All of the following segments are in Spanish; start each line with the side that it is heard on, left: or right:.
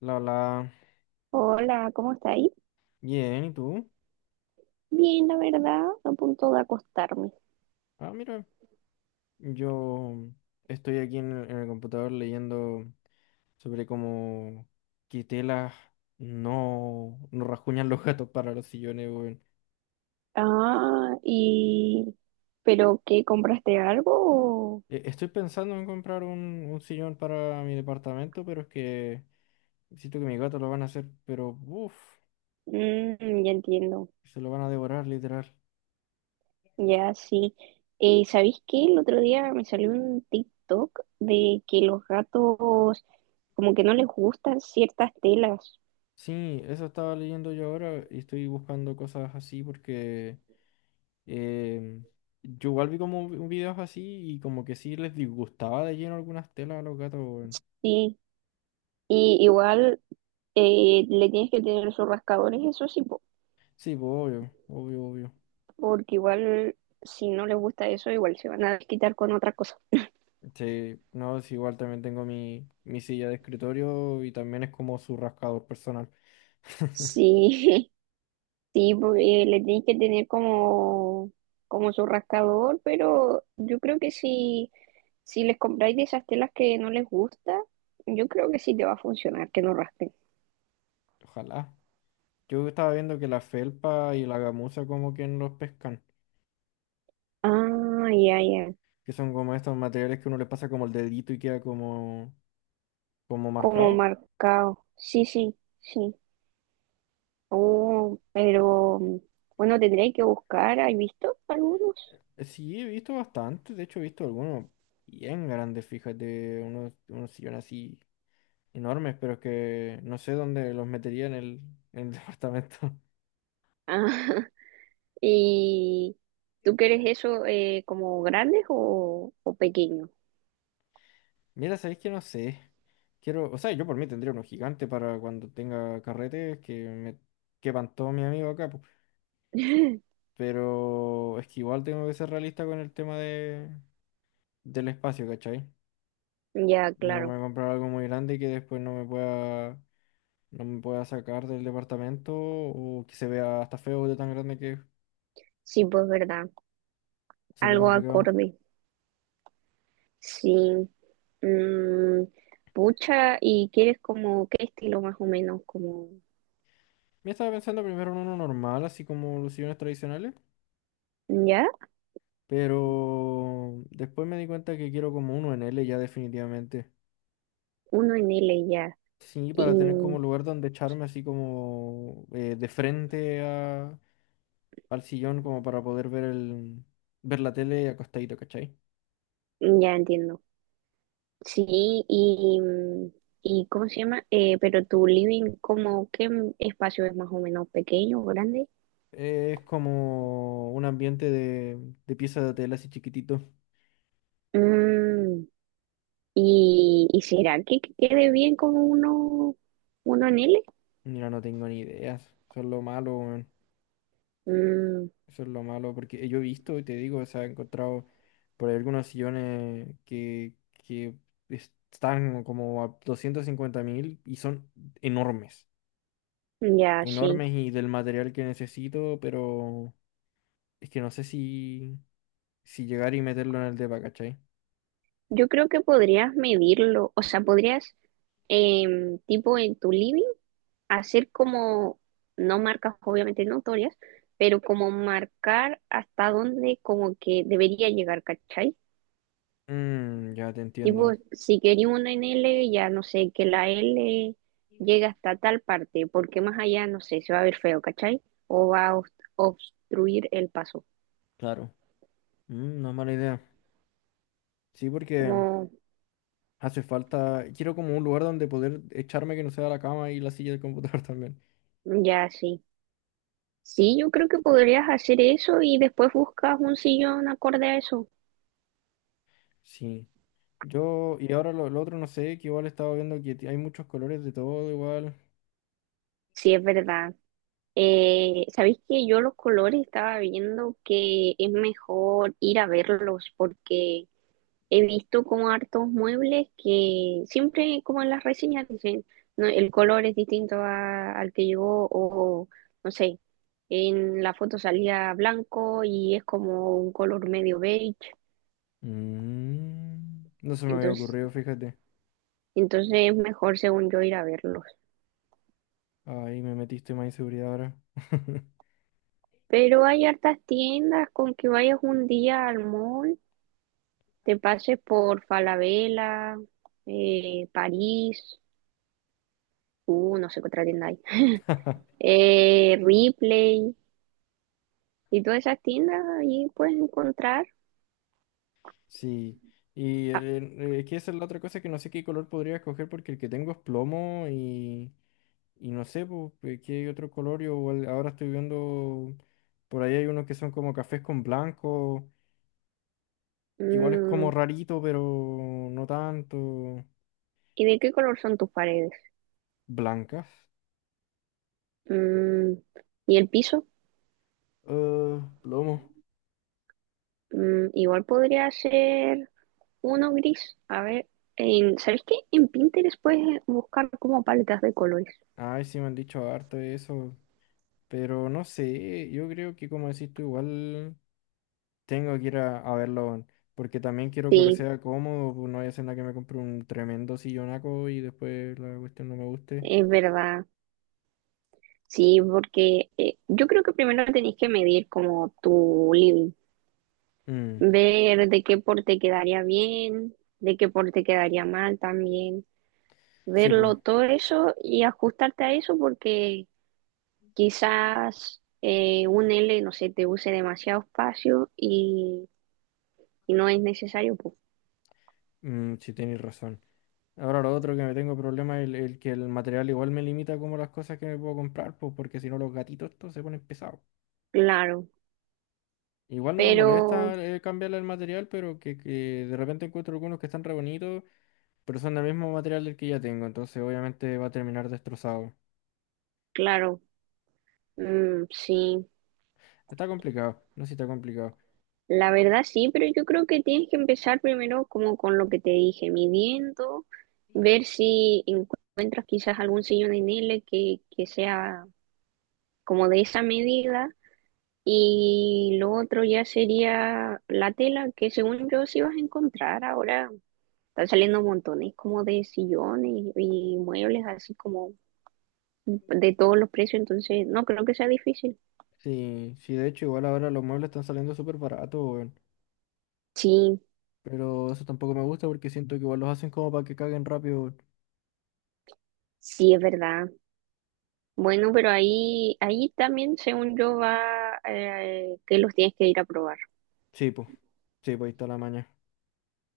left: La, la,
right: Hola, ¿cómo estáis?
left: Bien, ¿y tú?
right: Bien, la verdad, a punto de acostarme.
left: Ah, mira, yo estoy aquí en el computador leyendo sobre cómo que telas no rasguñan los gatos para los sillones, weón.
right: Ah, y... ¿Pero qué? ¿Compraste algo?
left: Estoy pensando en comprar un sillón para mi departamento, pero es que siento que mis gatos lo van a hacer, pero uff,
right: Mm, ya entiendo.
left: se lo van a devorar, literal.
right: Ya sí. ¿Sabéis qué? El otro día me salió un TikTok de que los gatos como que no les gustan ciertas telas.
left: Sí, eso estaba leyendo yo ahora y estoy buscando cosas así porque... eh yo igual vi como videos así y como que sí les disgustaba de lleno algunas telas a los gatos, weón.
right: Sí. Y igual le tienes que tener sus rascadores, eso sí,
left: Sí, pues obvio, obvio, obvio.
right: porque igual si no les gusta eso, igual se van a quitar con otra cosa.
left: Sí, no, es igual también tengo mi silla de escritorio y también es como su rascador personal.
right: Sí, sí, porque le tienes que tener como, como su rascador, pero yo creo que si les compráis de esas telas que no les gusta, yo creo que sí te va a funcionar, que no raspen.
left: Ojalá. Yo estaba viendo que la felpa y la gamuza como que no los pescan,
right: Ah, ya, ya,
left: que son como estos materiales que uno le pasa como el dedito y queda como, como
right: como
left: marcado.
right: marcado. Sí, sí, sí. Oh, pero bueno, tendréis que buscar, ¿has visto algunos?
left: Sí, he visto bastante, de hecho he visto algunos bien grandes, fíjate, unos sillones así enormes, pero es que no sé dónde los metería en el departamento.
right: Ah, ¿y tú quieres eso como grandes o pequeños?
left: Mira, sabéis que no sé. Quiero, o sea, yo por mí tendría uno gigante para cuando tenga carretes que todo mi amigo acá, po. Pero es que igual tengo que ser realista con el tema del espacio, ¿cachai?
right: Ya,
left: Y no me
right: claro.
left: voy a comprar algo muy grande que después no me pueda sacar del departamento o que se vea hasta feo de tan grande que es.
right: Sí, pues verdad.
left: Eso es lo
right: Algo
left: complicado.
right: acorde. Sí. Mm, pucha, ¿y quieres como qué estilo más o menos? Como,
left: Me estaba pensando primero en uno normal, así como los sillones tradicionales,
right: ¿ya?
left: pero después me di cuenta que quiero como uno en L ya definitivamente.
right: Uno en L, ya.
left: Sí,
right: Y
left: para tener como lugar donde echarme así como de frente al sillón como para poder ver la tele acostadito, ¿cachai?
right: ya entiendo. Sí, y, mm, y ¿cómo se llama? Pero tu living, ¿como qué espacio es más o menos, pequeño, grande?
left: Es como un ambiente de pieza de tela así chiquitito.
right: Mm, ¿Y será que quede bien como uno en L?
left: Mira, no tengo ni ideas. Eso es lo malo, weón.
right: Mm,
left: Eso es lo malo, porque yo he visto y te digo, o sea, he encontrado por ahí algunos sillones que están como a 250.000 y son enormes.
right: ya, sí.
left: Enormes y del material que necesito, pero es que no sé si llegar y meterlo en el depa, ¿cachai?
right: Yo creo que podrías medirlo, o sea, podrías tipo en tu living, hacer como, no marcas obviamente notorias, pero como marcar hasta dónde como que debería llegar, ¿cachai?
left: Mm, ya te
right: Tipo,
left: entiendo.
right: si quería una en L, ya no sé, que la L llegue hasta tal parte, porque más allá, no sé, se va a ver feo, ¿cachai? O va a obstruir el paso.
left: Claro. Mm, no es mala idea. Sí, porque
right: Como,
left: hace falta. Quiero como un lugar donde poder echarme que no sea la cama y la silla del computador también.
right: ya sí. Sí, yo creo que podrías hacer eso y después buscas un sillón acorde a eso.
left: Sí. Yo, y ahora lo otro no sé, que igual estaba viendo que hay muchos colores de todo igual.
right: Sí, es verdad. ¿Sabéis que yo los colores estaba viendo que es mejor ir a verlos? Porque he visto como hartos muebles que siempre como en las reseñas dicen, no, el color es distinto al que llegó, o no sé, en la foto salía blanco y es como un color medio beige.
left: Mm, no se me había
right: Entonces,
left: ocurrido, fíjate.
right: entonces es mejor, según yo, ir a verlos.
left: Ahí me metiste más inseguridad ahora.
right: Pero hay hartas tiendas, con que vayas un día al mall, te pases por Falabella, París, no sé qué otra tienda hay, Ripley, y todas esas tiendas ahí puedes encontrar.
left: Sí. Y
right: Ah,
left: el- eh, es que esa es la otra cosa que no sé qué color podría escoger porque el que tengo es plomo y no sé po, qué otro color. Yo igual ahora estoy viendo, por ahí hay unos que son como cafés con blanco, que igual es como
right: mm,
left: rarito, pero no tanto.
right: ¿y de qué color son tus paredes?
left: Blancas.
right: Mm, ¿y el piso?
left: Ah, plomo.
right: Mm, igual podría ser uno gris. A ver, en, ¿sabes qué? En Pinterest puedes buscar como paletas de colores.
left: Ay, sí me han dicho harto de eso, pero no sé, yo creo que como decís tú, igual tengo que ir a verlo, porque también quiero que
right: Sí,
left: sea cómodo, pues no vaya a ser nada que me compre un tremendo sillonaco y después la cuestión no me guste.
right: es verdad. Sí, porque yo creo que primero tenés que medir como tu living,
left: Mm,
right: ver de qué porte quedaría bien, de qué porte quedaría mal también,
left: sí, pues,
right: verlo todo eso y ajustarte a eso, porque quizás un L, no sé, te use demasiado espacio y no es necesario, pues
left: sí tenéis razón. Ahora lo otro que me tengo problema es el que el material igual me limita como las cosas que me puedo comprar, pues porque si no los gatitos estos se ponen pesados.
right: claro,
left: Igual no me
right: pero
left: molesta cambiarle el material, pero que de repente encuentro algunos que están re bonitos, pero son del mismo material del que ya tengo, entonces obviamente va a terminar destrozado.
right: claro, mm, sí.
left: Está complicado, no sé si está complicado.
right: La verdad sí, pero yo creo que tienes que empezar primero como con lo que te dije, midiendo, ver si encuentras quizás algún sillón en L que sea como de esa medida, y lo otro ya sería la tela, que según yo sí vas a encontrar ahora. Están saliendo montones como de sillones y muebles así como de todos los precios, entonces no creo que sea difícil.
left: Sí, sí, de hecho igual ahora los muebles están saliendo súper baratos, weón.
right: Sí,
left: Pero eso tampoco me gusta porque siento que igual los hacen como para que caguen rápido, weón.
right: sí es verdad. Bueno, pero ahí, ahí también, según yo, va que los tienes que ir a probar,
left: Sí, pues, sí, pues ahí está la maña.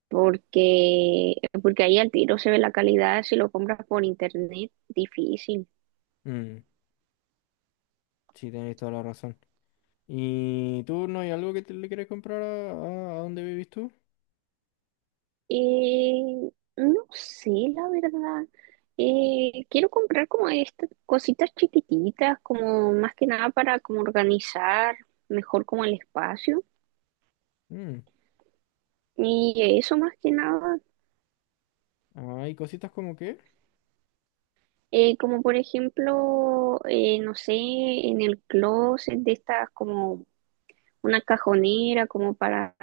right: porque, porque ahí al tiro se ve la calidad, si lo compras por internet, difícil.
left: Mm, sí, tenéis toda la razón. ¿Y tú no hay algo que te, le quieres comprar a donde vivís tú?
right: Eh, no sé, la verdad. Quiero comprar como estas cositas chiquititas, como más que nada para como organizar mejor como el espacio.
left: Mm,
right: Y eso más que nada,
left: ¿hay cositas como que?
right: como por ejemplo, no sé, en el closet, de estas como una cajonera como para,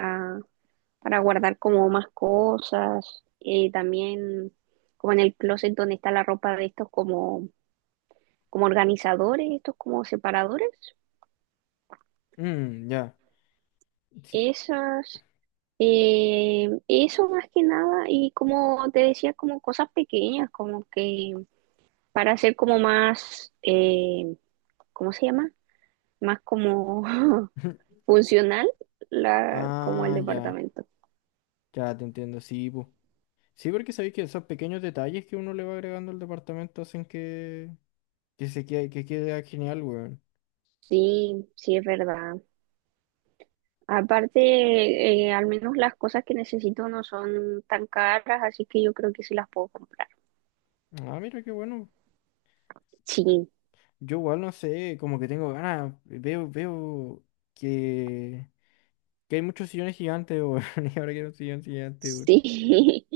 right: para guardar como más cosas, también como en el closet donde está la ropa, de estos como, como organizadores, estos como separadores,
left: Mm, ya. Sí.
right: esas, eso más que nada, y como te decía, como cosas pequeñas, como que para hacer como más, ¿cómo se llama? Más como funcional la, como el
left: Ah, ya,
right: departamento.
left: ya te entiendo, sí, pu. Sí, porque sabéis que esos pequeños detalles que uno le va agregando al departamento hacen que se quede, que quede genial, weón.
right: Sí, sí es verdad. Aparte, al menos las cosas que necesito no son tan caras, así que yo creo que sí las puedo comprar.
left: Ah, mira qué bueno.
right: Sí,
left: Yo igual no sé, como que tengo ganas, veo que, que hay muchos sillones gigantes, weón, y ahora quiero un sillón gigante, weón.
right: sí,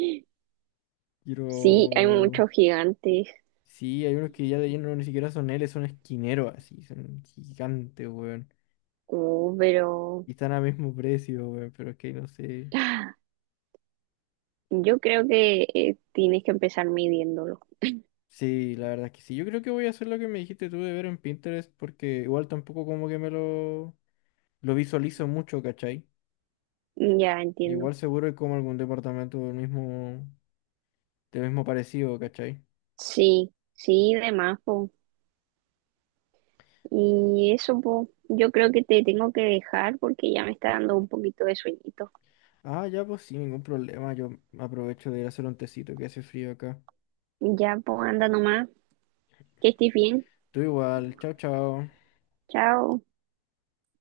right: sí, hay
left: Quiero...
right: muchos gigantes,
left: Sí, hay unos que ya de lleno no, ni siquiera son L, son esquineros así, son gigantes, weón.
right: oh, pero
left: Y están a mismo precio, weón, pero es que no sé.
right: yo creo que tienes que empezar midiéndolo.
left: Sí, la verdad es que sí. Yo creo que voy a hacer lo que me dijiste tú de ver en Pinterest, porque igual tampoco como que me lo visualizo mucho, ¿cachai?
right: Ya entiendo.
left: Igual seguro hay como algún departamento del mismo parecido, ¿cachai?
right: Sí, sí, de más, po. Y eso, po, yo creo que te tengo que dejar porque ya me está dando un poquito de sueñito.
left: Ah, ya pues sí, ningún problema. Yo aprovecho de ir a hacer un tecito que hace frío acá.
right: Ya, po, anda nomás, que estés bien.
left: Tú igual, chao, chao.
right: Chao.